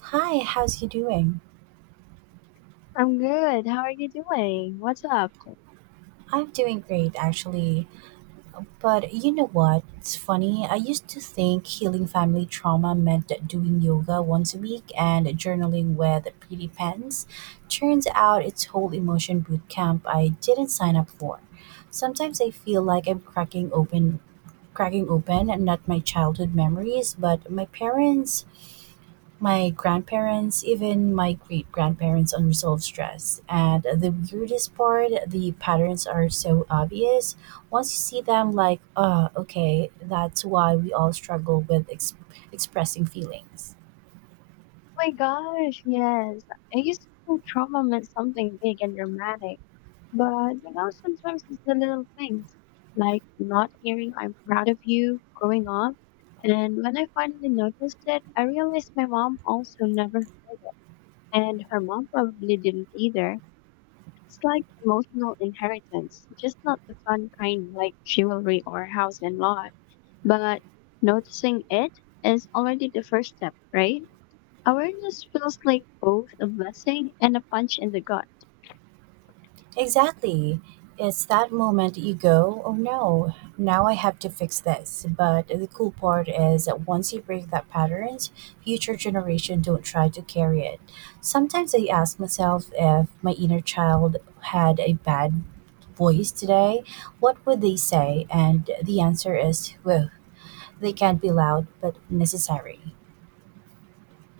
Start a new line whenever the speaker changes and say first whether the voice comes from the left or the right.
right: Hi, how's you doing?
left: I'm good. How are you doing? What's up? Oh
right: I'm doing great actually. But you know what? It's funny. I used to think healing family trauma meant doing yoga once a week and journaling with pretty pens. Turns out it's whole emotion boot camp I didn't sign up for. Sometimes I feel like I'm cracking open and not my childhood memories, but my parents, my grandparents, even my great grandparents' unresolved stress. And the weirdest part, the patterns are so obvious. Once you see them, like, oh, okay, that's why we all struggle with expressing feelings.
left: my gosh, yes. I used to think trauma meant something big and dramatic, but you know, sometimes it's the little things, like not hearing I'm proud of you growing up. And when I finally noticed it, I realized my mom also never, and her mom probably didn't either. It's like emotional inheritance, just not the fun kind like jewelry or house and lot. But noticing it is already the first step, right? Awareness feels like both a blessing and a punch in the gut.
right: Exactly. It's that moment you go, oh no, now I have to fix this. But the cool part is that once you break that patterns, future generation don't try to carry it. Sometimes I ask myself if my inner child had a bad voice today, what would they say? And the answer is, well, they can be loud but necessary.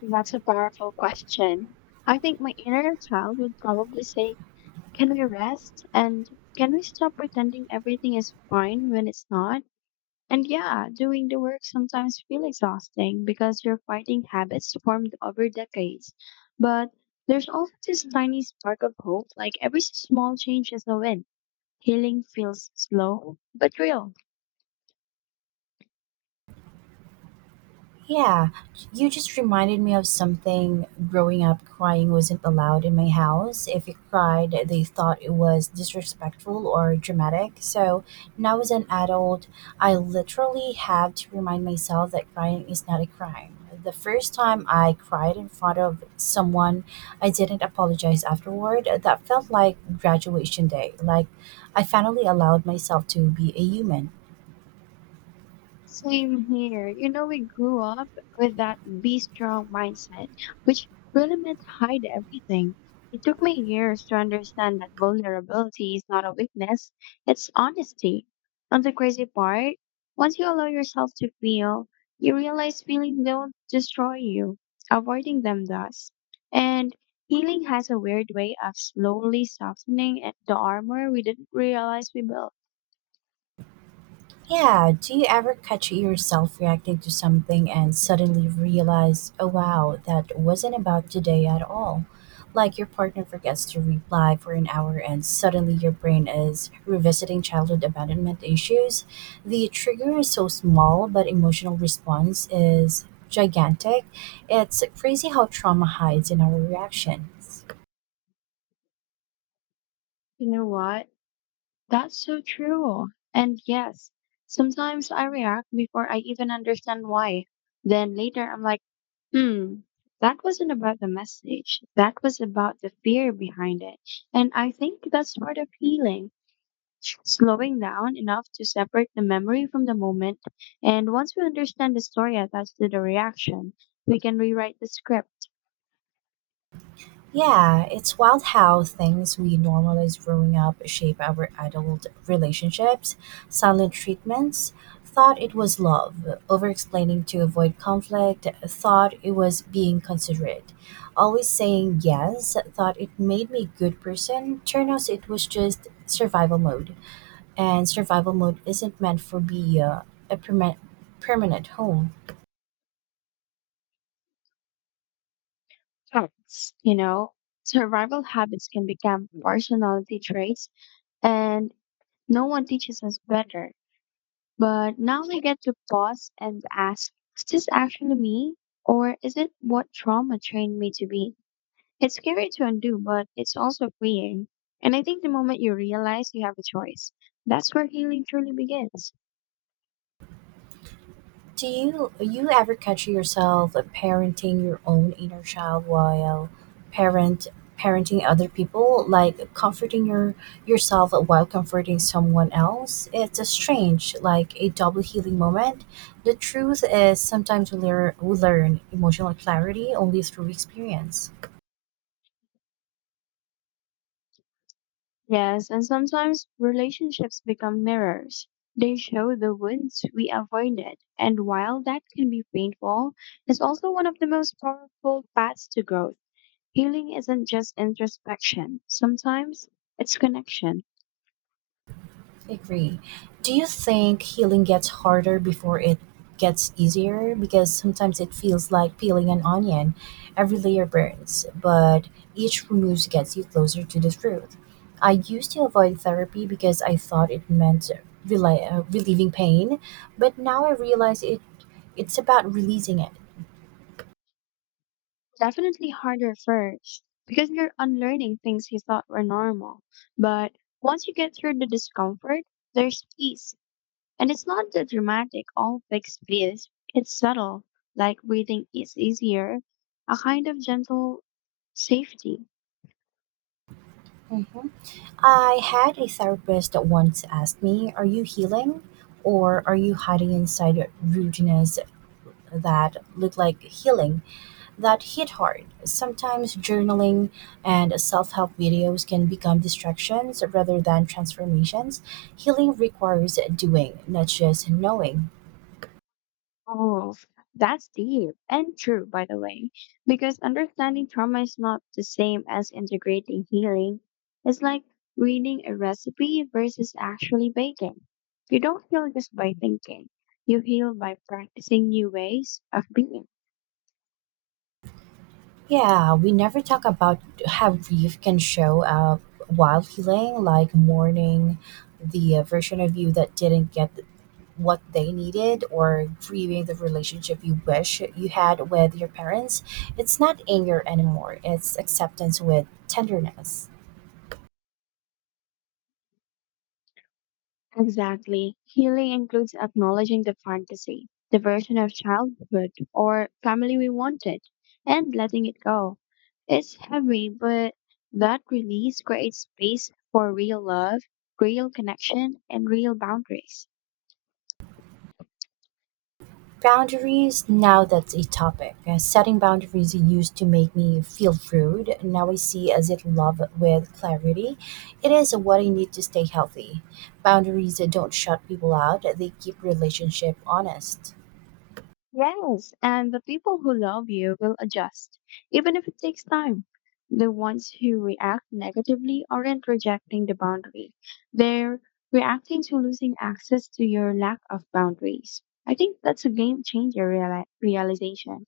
left: That's a powerful question. I think my inner child would probably say, can we rest? And can we stop pretending everything is fine when it's not? And yeah, doing the work sometimes feel exhausting because you're fighting habits formed over decades. But there's also this tiny spark of hope, like every small change is a win. Healing feels slow but real.
right: Yeah, you just reminded me of something. Growing up, crying wasn't allowed in my house. If you cried, they thought it was disrespectful or dramatic. So now, as an adult, I literally have to remind myself that crying is not a crime. The first time I cried in front of someone, I didn't apologize afterward. That felt like graduation day, like I finally allowed myself to be a human.
left: Same here. You know, we grew up with that be strong mindset, which really meant hide everything. It took me years to understand that vulnerability is not a weakness, it's honesty. And the crazy part, once you allow yourself to feel, you realize feelings don't destroy you, avoiding them does. And healing has a weird way of slowly softening the armor we didn't realize we built.
right: Yeah, do you ever catch yourself reacting to something and suddenly realize, oh wow, that wasn't about today at all? Like your partner forgets to reply for an hour and suddenly your brain is revisiting childhood abandonment issues. The trigger is so small, but emotional response is gigantic. It's crazy how trauma hides in our reactions.
left: You know what? That's so true. And yes, sometimes I react before I even understand why. Then later I'm like, hmm, that wasn't about the message. That was about the fear behind it. And I think that's part of healing. Slowing down enough to separate the memory from the moment. And once we understand the story attached to the reaction, we can rewrite the script.
right: Yeah, it's wild how things we normalize growing up shape our adult relationships. Silent treatments thought it was love, over explaining to avoid conflict, thought it was being considerate. Always saying yes, thought it made me a good person, turned out it was just survival mode. And survival mode isn't meant for be a permanent home.
left: Facts. You know, survival habits can become personality traits and no one teaches us better. But now we get to pause and ask, is this actually me? Or is it what trauma trained me to be? It's scary to undo, but it's also freeing. And I think the moment you realize you have a choice, that's where healing truly begins.
right: Do you ever catch yourself parenting your own inner child while parent parenting other people, like comforting yourself while comforting someone else? It's a strange, like a double healing moment. The truth is sometimes we learn emotional clarity only through experience.
left: Yes, and sometimes relationships become mirrors. They show the wounds we avoided. And while that can be painful, it's also one of the most powerful paths to growth. Healing isn't just introspection, sometimes it's connection.
right: Agree. Do you think healing gets harder before it gets easier? Because sometimes it feels like peeling an onion. Every layer burns, but each remove gets you closer to the truth. I used to avoid therapy because I thought it meant relieving pain, but now I realize it's about releasing it.
left: Definitely harder first because you're unlearning things you thought were normal. But once you get through the discomfort, there's peace. And it's not the dramatic, all big space. It's subtle, like breathing is easier, a kind of gentle safety.
right: I had a therapist that once asked me, are you healing? Or are you hiding inside rudeness that look like healing that hit hard. Sometimes journaling and self help videos can become distractions rather than transformations. Healing requires doing, not just knowing.
left: Oh, that's deep and true, by the way, because understanding trauma is not the same as integrating healing. It's like reading a recipe versus actually baking. You don't heal just by thinking, you heal by practicing new ways of being.
right: Yeah, we never talk about how grief can show up while healing, like mourning the version of you that didn't get what they needed or grieving the relationship you wish you had with your parents. It's not anger anymore, it's acceptance with tenderness.
left: Exactly. Healing includes acknowledging the fantasy, the version of childhood or family we wanted, and letting it go. It's heavy, but that release creates space for real love, real connection, and real boundaries.
right: Boundaries, now that's a topic. Setting boundaries used to make me feel rude. Now I see as it love with clarity. It is what I need to stay healthy. Boundaries don't shut people out, they keep relationship honest.
left: Yes, and the people who love you will adjust, even if it takes time. The ones who react negatively aren't rejecting the boundary, they're reacting to losing access to your lack of boundaries. I think that's a game changer realization.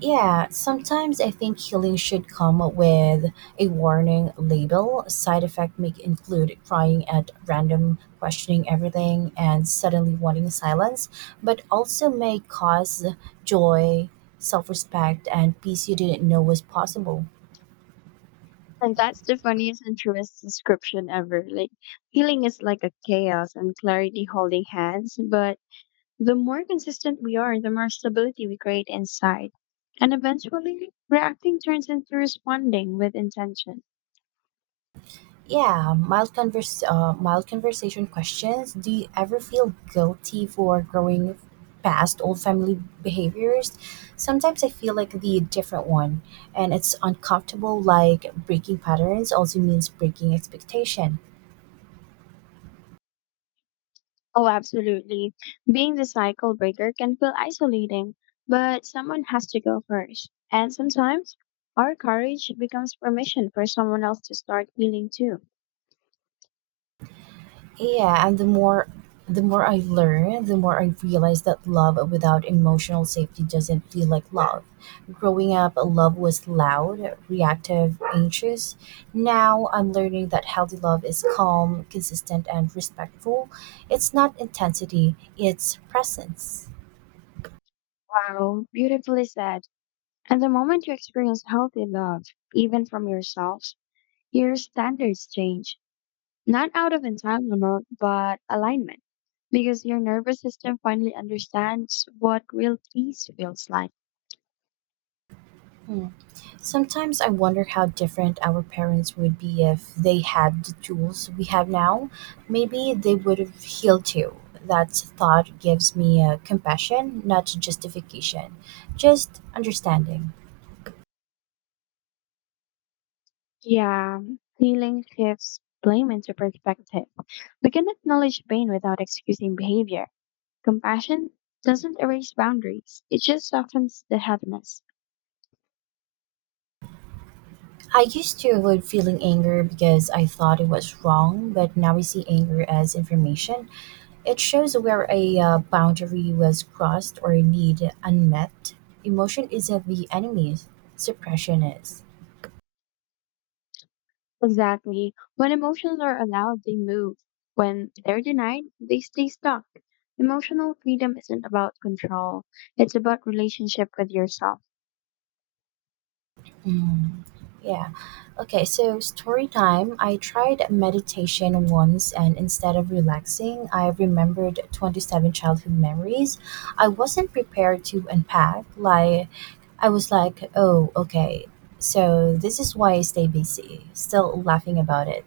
right: Yeah, sometimes I think healing should come with a warning label. Side effect may include crying at random, questioning everything, and suddenly wanting silence, but also may cause joy, self respect, and peace you didn't know was possible.
left: And that's the funniest and truest description ever. Like, healing is like a chaos and clarity holding hands, but the more consistent we are, the more stability we create inside. And eventually, reacting turns into responding with intention.
right: Yeah, mild conversation questions. Do you ever feel guilty for growing past old family behaviors? Sometimes I feel like the different one, and it's uncomfortable. Like breaking patterns also means breaking expectation.
left: Oh, absolutely. Being the cycle breaker can feel isolating, but someone has to go first. And sometimes, our courage becomes permission for someone else to start healing too.
right: Yeah, and the more I learn, the more I realize that love without emotional safety doesn't feel like love. Growing up, love was loud, reactive, anxious. Now I'm learning that healthy love is calm, consistent, and respectful. It's not intensity, it's presence.
left: Wow, beautifully said. And the moment you experience healthy love, even from yourselves, your standards change, not out of entanglement, but alignment, because your nervous system finally understands what real peace feels like.
right: Sometimes I wonder how different our parents would be if they had the tools we have now. Maybe they would have healed too. That thought gives me compassion, not justification, just understanding.
left: Yeah, healing shifts blame into perspective. We can acknowledge pain without excusing behavior. Compassion doesn't erase boundaries, it just softens the heaviness.
right: I used to avoid feeling anger because I thought it was wrong, but now I see anger as information. It shows where a boundary was crossed or a need unmet. Emotion isn't the enemy, suppression is.
left: Exactly. When emotions are allowed, they move. When they're denied, they stay stuck. Emotional freedom isn't about control, it's about relationship with yourself.
right: Yeah. Okay, so story time. I tried meditation once, and instead of relaxing, I remembered 27 childhood memories I wasn't prepared to unpack. Like, I was like, oh, okay, so this is why I stay busy, still laughing about it.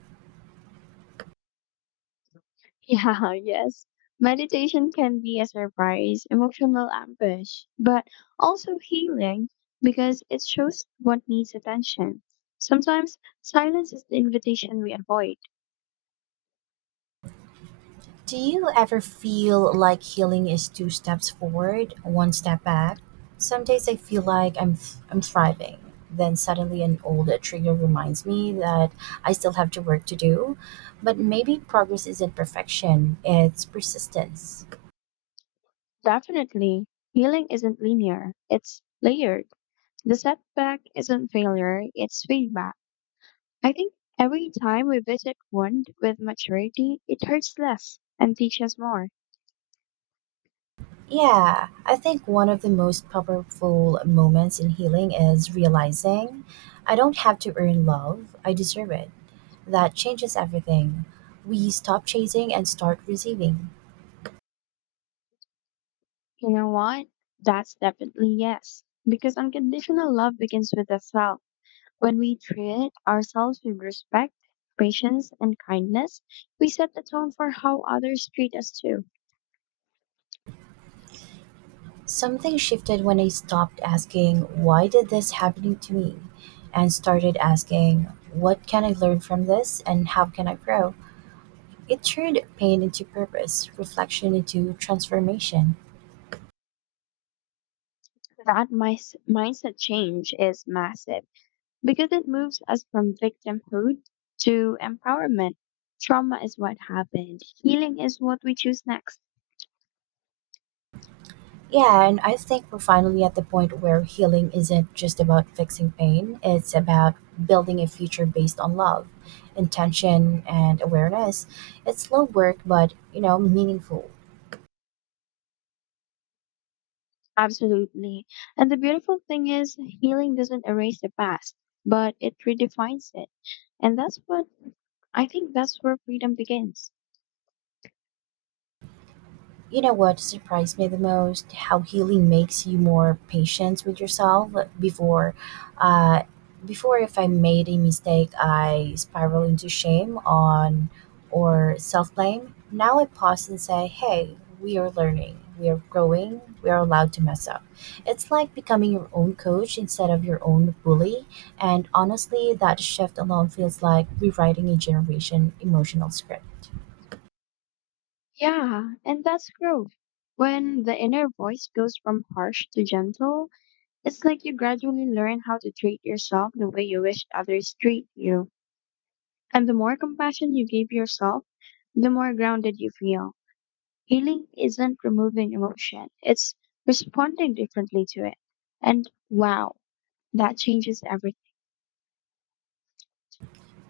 left: Yeah, yes. Meditation can be a surprise, emotional ambush, but also healing because it shows what needs attention. Sometimes silence is the invitation we avoid.
right: Do you ever feel like healing is two steps forward, one step back? Some days I feel like I'm thriving, then suddenly an old trigger reminds me that I still have to work to do. But maybe progress isn't perfection, it's persistence.
left: Definitely, healing isn't linear, it's layered. The setback isn't failure, it's feedback. I think every time we visit wound with maturity, it hurts less and teaches more.
right: Yeah, I think one of the most powerful moments in healing is realizing I don't have to earn love, I deserve it. That changes everything. We stop chasing and start receiving.
left: You know what? That's definitely yes. Because unconditional love begins with the self. When we treat ourselves with respect, patience, and kindness, we set the tone for how others treat us too.
right: Something shifted when I stopped asking, why did this happen to me? And started asking, what can I learn from this and how can I grow? It turned pain into purpose, reflection into transformation.
left: That mindset change is massive because it moves us from victimhood to empowerment. Trauma is what happened. Healing is what we choose next.
right: Yeah, and I think we're finally at the point where healing isn't just about fixing pain, it's about building a future based on love, intention, and awareness. It's slow work, but, you know, meaningful.
left: Absolutely. And the beautiful thing is, healing doesn't erase the past, but it redefines it. And that's what I think that's where freedom begins.
right: You know what surprised me the most? How healing makes you more patient with yourself. Before, uh, Before if I made a mistake, I spiral into shame on or self blame. Now I pause and say, "Hey, we are learning. We are growing. We are allowed to mess up." It's like becoming your own coach instead of your own bully. And honestly, that shift alone feels like rewriting a generation emotional script.
left: Yeah, and that's growth. When the inner voice goes from harsh to gentle, it's like you gradually learn how to treat yourself the way you wish others treat you. And the more compassion you give yourself, the more grounded you feel. Healing isn't removing emotion, it's responding differently to it. And wow. That changes everything.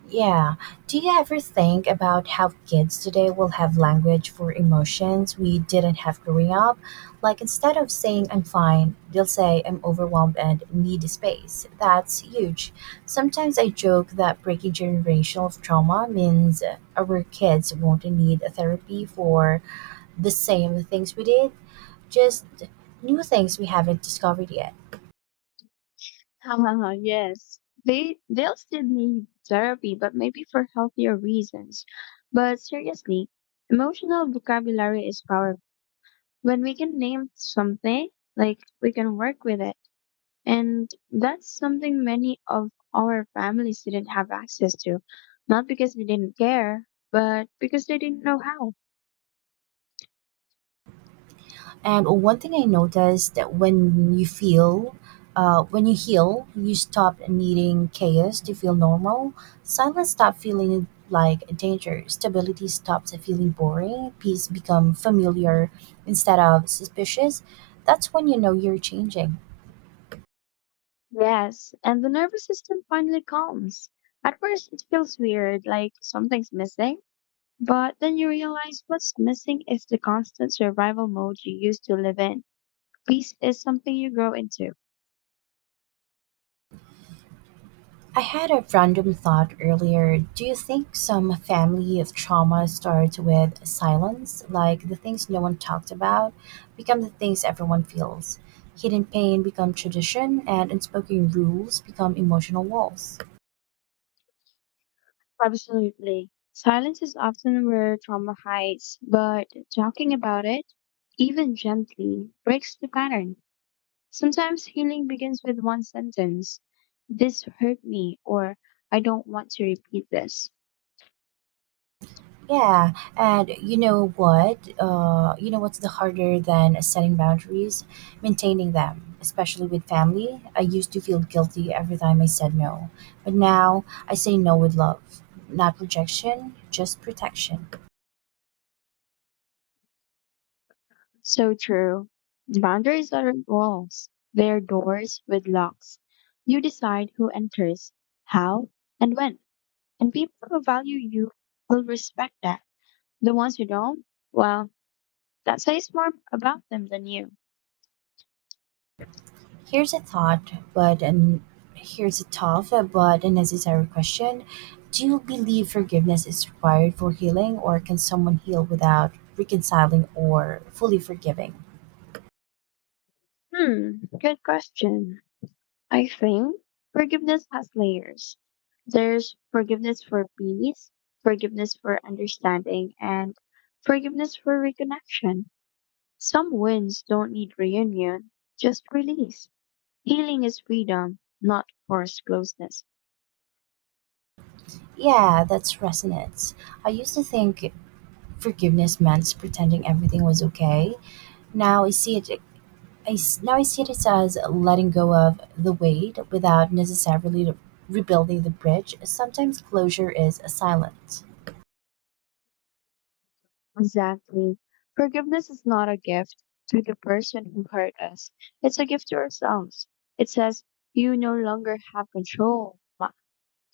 right: Yeah. Do you ever think about how kids today will have language for emotions we didn't have growing up? Like instead of saying I'm fine, they'll say I'm overwhelmed and need space. That's huge. Sometimes I joke that breaking generational trauma means our kids won't need a therapy for the same things we did, just new things we haven't discovered yet.
left: yes. They'll still need therapy, but maybe for healthier reasons. But seriously, emotional vocabulary is powerful. When we can name something, like we can work with it. And that's something many of our families didn't have access to. Not because they didn't care, but because they didn't know how.
right: And one thing I noticed that when when you heal, you stop needing chaos to feel normal. Silence stop feeling like a danger. Stability stops feeling boring. Peace become familiar instead of suspicious. That's when you know you're changing.
left: Yes, and the nervous system finally calms. At first, it feels weird, like something's missing. But then you realize what's missing is the constant survival mode you used to live in. Peace is something you grow into.
right: I had a random thought earlier. Do you think some family of trauma starts with silence, like the things no one talked about become the things everyone feels? Hidden pain become tradition, and unspoken rules become emotional walls.
left: Absolutely. Silence is often where trauma hides, but talking about it, even gently, breaks the pattern. Sometimes healing begins with one sentence: this hurt me, or I don't want to repeat this.
right: Yeah, and you know what? You know what's the harder than setting boundaries? Maintaining them, especially with family. I used to feel guilty every time I said no, but now I say no with love, not rejection, just protection.
left: So true. Boundaries aren't walls, they're doors with locks. You decide who enters, how, and when. And people who value you will respect that. The ones who don't, well, that says more about them than you.
right: Here's a thought, but and Here's a tough but a necessary question: do you believe forgiveness is required for healing, or can someone heal without reconciling or fully forgiving?
left: Hmm, good question. I think forgiveness has layers. There's forgiveness for peace, forgiveness for understanding, and forgiveness for reconnection. Some wounds don't need reunion, just release. Healing is freedom, not forced closeness.
right: Yeah, that's resonance. I used to think forgiveness meant pretending everything was okay. Now I see it. Now I see it as letting go of the weight without necessarily rebuilding the bridge. Sometimes closure is silent.
left: Exactly. Forgiveness is not a gift to the person who hurt us, it's a gift to ourselves. It says, you no longer have control.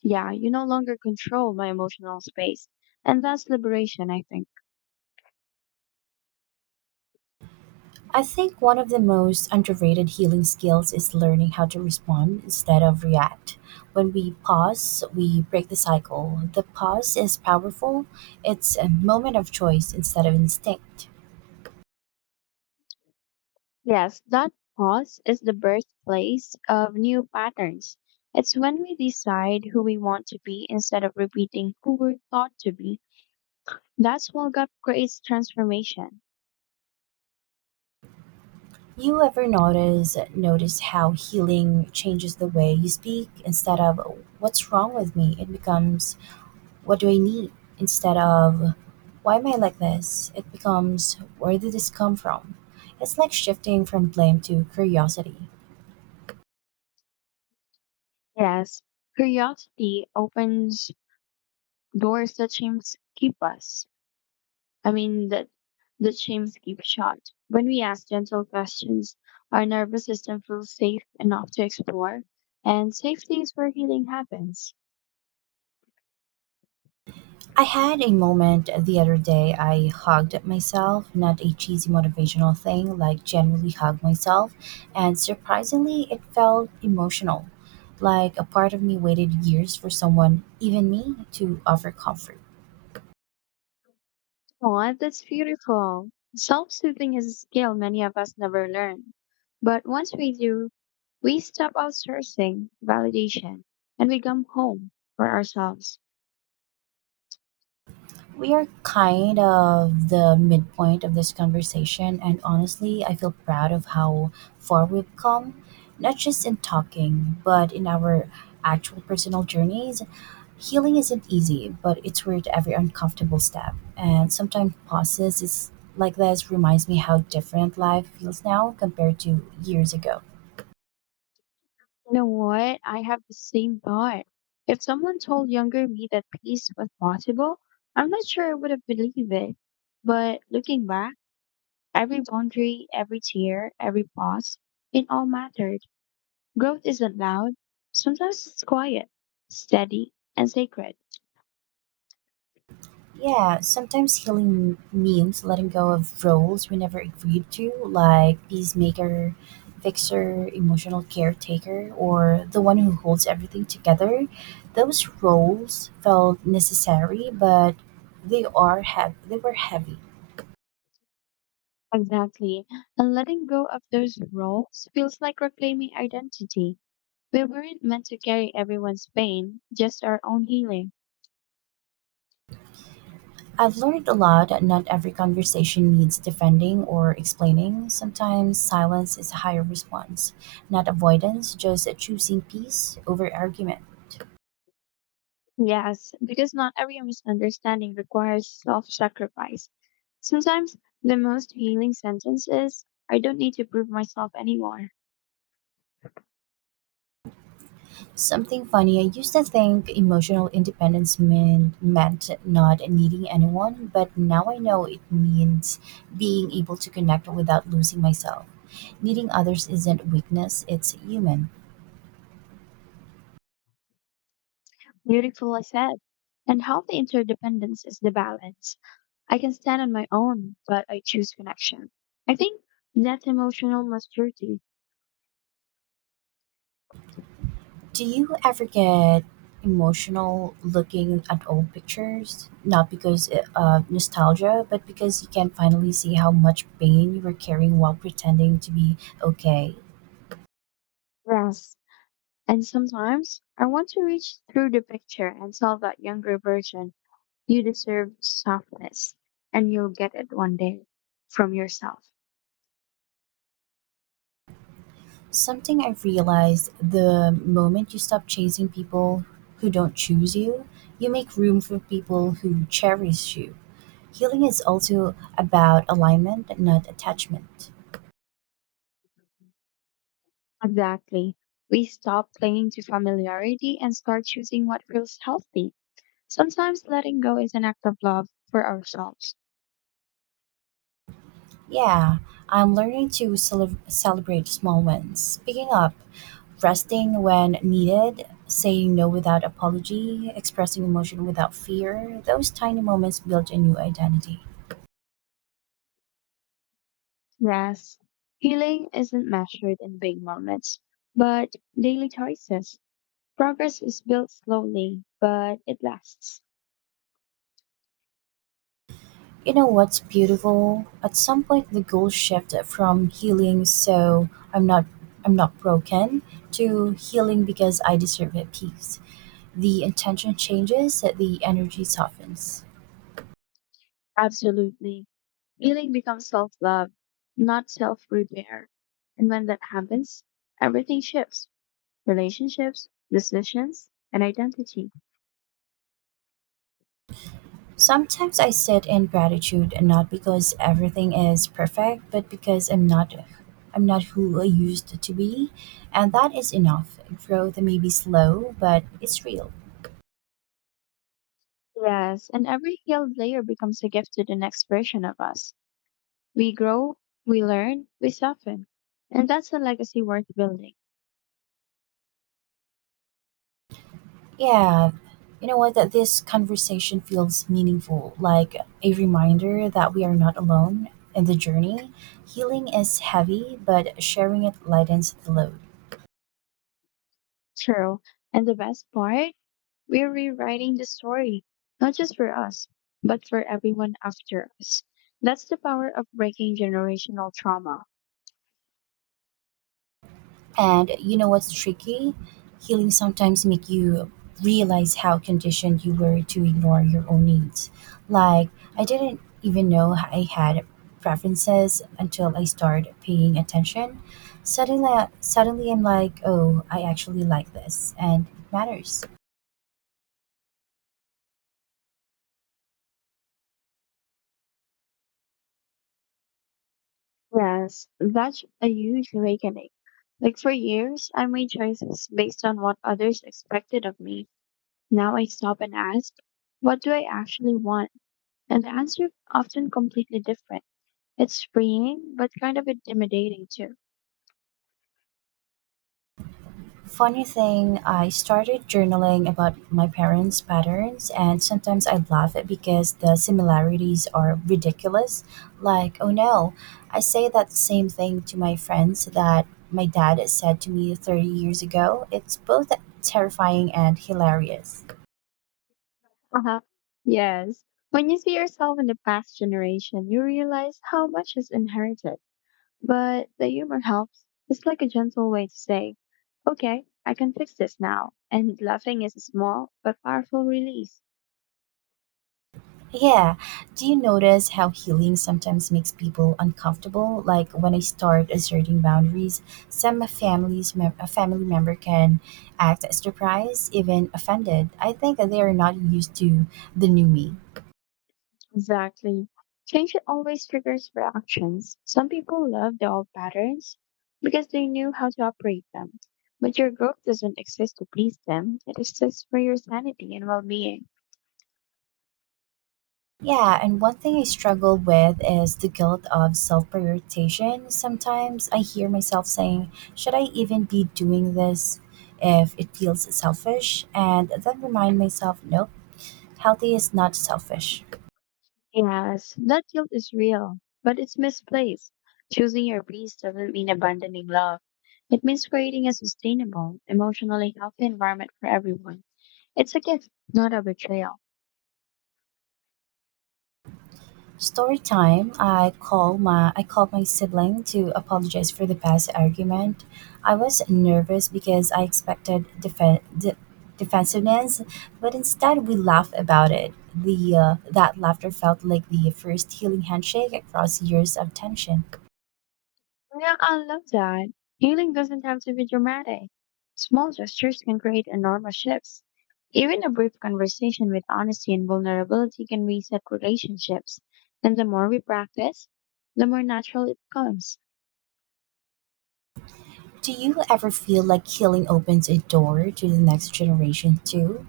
left: Yeah, you no longer control my emotional space. And that's liberation, I think.
right: I think one of the most underrated healing skills is learning how to respond instead of react. When we pause, we break the cycle. The pause is powerful. It's a moment of choice instead of instinct.
left: Yes, that pause is the birthplace of new patterns. It's when we decide who we want to be instead of repeating who we're thought to be. That small gap creates transformation.
right: You ever notice how healing changes the way you speak? Instead of what's wrong with me, it becomes what do I need? Instead of why am I like this? It becomes where did this come from? It's like shifting from blame to curiosity.
left: Yes, curiosity opens doors that shames keep us. That the shames keep shut. When we ask gentle questions, our nervous system feels safe enough to explore, and safety is where healing happens.
right: I had a moment the other day. I hugged myself, not a cheesy motivational thing, like genuinely hugged myself. And surprisingly, it felt emotional. Like a part of me waited years for someone, even me, to offer comfort.
left: Oh, that's beautiful. Self-soothing is a skill many of us never learn. But once we do, we stop outsourcing validation and we come home for ourselves.
right: We are kind of the midpoint of this conversation, and honestly, I feel proud of how far we've come, not just in talking, but in our actual personal journeys. Healing isn't easy, but it's worth every uncomfortable step. And sometimes pauses is like this reminds me how different life feels now compared to years ago.
left: You know what? I have the same thought. If someone told younger me that peace was possible, I'm not sure I would have believed it. But looking back, every boundary, every tear, every pause, it all mattered. Growth isn't loud. Sometimes it's quiet, steady, and sacred.
right: Yeah, sometimes healing means letting go of roles we never agreed to, like peacemaker, fixer, emotional caretaker, or the one who holds everything together. Those roles felt necessary, but they are heavy. they were heavy.
left: Exactly. And letting go of those roles feels like reclaiming identity. We weren't meant to carry everyone's pain, just our own healing.
right: I've learned a lot that not every conversation needs defending or explaining. Sometimes silence is a higher response, not avoidance, just choosing peace over argument.
left: Yes, because not every misunderstanding requires self sacrifice. Sometimes the most healing sentence is, I don't need to prove myself anymore.
right: Something funny, I used to think emotional independence meant not needing anyone, but now I know it means being able to connect without losing myself. Needing others isn't weakness, it's human.
left: Beautiful, I said. And healthy interdependence is the balance. I can stand on my own, but I choose connection. I think that's emotional maturity.
right: Do you ever get emotional looking at old pictures? Not because of nostalgia, but because you can finally see how much pain you were carrying while pretending to be okay.
left: Yes. And sometimes I want to reach through the picture and tell that younger version you deserve softness and you'll get it one day from yourself.
right: Something I realized: the moment you stop chasing people who don't choose you, you make room for people who cherish you. Healing is also about alignment, not attachment.
left: Exactly. We stop clinging to familiarity and start choosing what feels healthy. Sometimes letting go is an act of love for ourselves.
right: Yeah, I'm learning to celebrate small wins, picking up, resting when needed, saying no without apology, expressing emotion without fear. Those tiny moments build a new identity.
left: Yes, healing isn't measured in big moments, but daily choices. Progress is built slowly, but it lasts.
right: You know what's beautiful? At some point the goal shifted from healing so I'm not broken to healing because I deserve it peace. The intention changes, the energy softens.
left: Absolutely. Healing becomes self love, not self repair. And when that happens, everything shifts relationships, decisions, and identity.
right: Sometimes I sit in gratitude, and not because everything is perfect, but because I'm not who I used to be, and that is enough. Growth may be slow, but it's real.
left: Yes, and every healed layer becomes a gift to the next version of us. We grow, we learn, we soften. And that's a legacy worth building.
right: Yeah, you know what? That this conversation feels meaningful, like a reminder that we are not alone in the journey. Healing is heavy, but sharing it lightens the load.
left: True. And the best part, we're rewriting the story, not just for us, but for everyone after us. That's the power of breaking generational trauma.
right: And you know what's tricky? Healing sometimes make you realize how conditioned you were to ignore your own needs. Like, I didn't even know I had preferences until I started paying attention. Suddenly I'm like, oh, I actually like this, and it matters.
left: Yes, that's a huge awakening. Like for years, I made choices based on what others expected of me. Now I stop and ask, what do I actually want? And the answer often completely different. It's freeing, but kind of intimidating too.
right: Funny thing, I started journaling about my parents' patterns, and sometimes I laugh at because the similarities are ridiculous. Like, oh no, I say that same thing to my friends that my dad said to me 30 years ago. It's both terrifying and hilarious.
left: Uh-huh. Yes. When you see yourself in the past generation, you realize how much is inherited. But the humor helps. It's like a gentle way to say, okay, I can fix this now. And laughing is a small but powerful release.
right: Yeah. Do you notice how healing sometimes makes people uncomfortable? Like when I start asserting boundaries, some families, a family member can act surprised, even offended. I think they are not used to the new me.
left: Exactly. Change always triggers reactions. Some people love the old patterns because they knew how to operate them. But your growth doesn't exist to please them, it exists for your sanity and well being.
right: Yeah, and one thing I struggle with is the guilt of self prioritization. Sometimes I hear myself saying, "Should I even be doing this if it feels selfish?" And then remind myself, nope, healthy is not selfish.
left: Yes, that guilt is real, but it's misplaced. Choosing your peace doesn't mean abandoning love. It means creating a sustainable, emotionally healthy environment for everyone. It's a gift, not a betrayal.
right: Story time. I called my sibling to apologize for the past argument. I was nervous because I expected defensiveness, but instead we laughed about it. The That laughter felt like the first healing handshake across years of tension.
left: Yeah, I love that. Healing doesn't have to be dramatic. Small gestures can create enormous shifts. Even a brief conversation with honesty and vulnerability can reset relationships. And the more we practice, the more natural it becomes.
right: Do you ever feel like healing opens a door to the next generation too?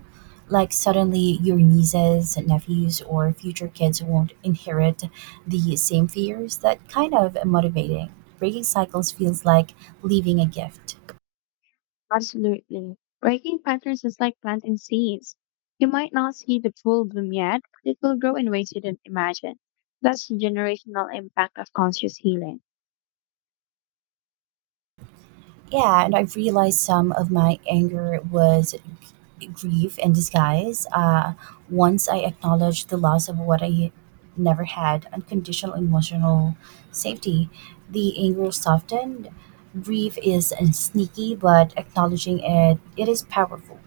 right: Like suddenly your nieces, nephews, or future kids won't inherit the same fears? That kind of motivating. Breaking cycles feels like leaving a gift.
left: Absolutely. Breaking patterns is like planting seeds. You might not see the full bloom yet, but it will grow in ways you didn't imagine. That's the generational impact of conscious healing.
right: Yeah, and I realized some of my anger was grief in disguise. Once I acknowledged the loss of what I never had, unconditional emotional safety, the anger softened. Grief is sneaky, but acknowledging it, it is powerful.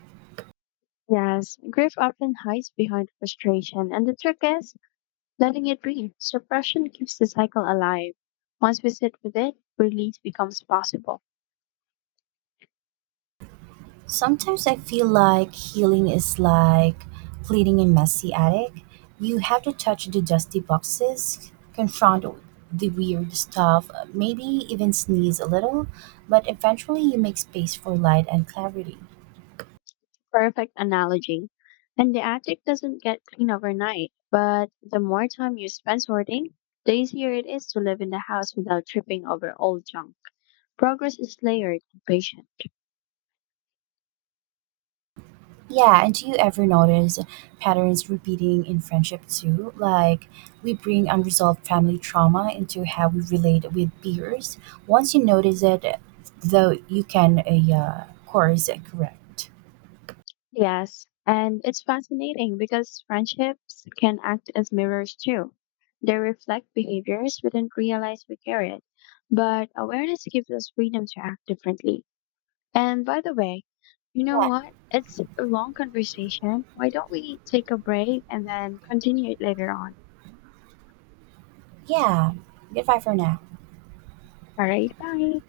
left: Yes, grief often hides behind frustration, and the trick is letting it breathe. Suppression keeps the cycle alive. Once we sit with it, release becomes possible.
right: Sometimes I feel like healing is like cleaning a messy attic. You have to touch the dusty boxes, confront the weird stuff, maybe even sneeze a little, but eventually you make space for light and clarity.
left: Perfect analogy. And the attic doesn't get clean overnight, but the more time you spend sorting, the easier it is to live in the house without tripping over old junk. Progress is layered and patient.
right: Yeah, and do you ever notice patterns repeating in friendship too? Like we bring unresolved family trauma into how we relate with peers. Once you notice it, though, you can, of course, correct.
left: Yes, and it's fascinating because friendships can act as mirrors too. They reflect behaviors we didn't realize we carried, but awareness gives us freedom to act differently. And by the way, you know
right: Yeah,
left: what? It's a long conversation. Why don't we take a break and then continue it later on?
right: Yeah. Goodbye for now.
left: All right, bye.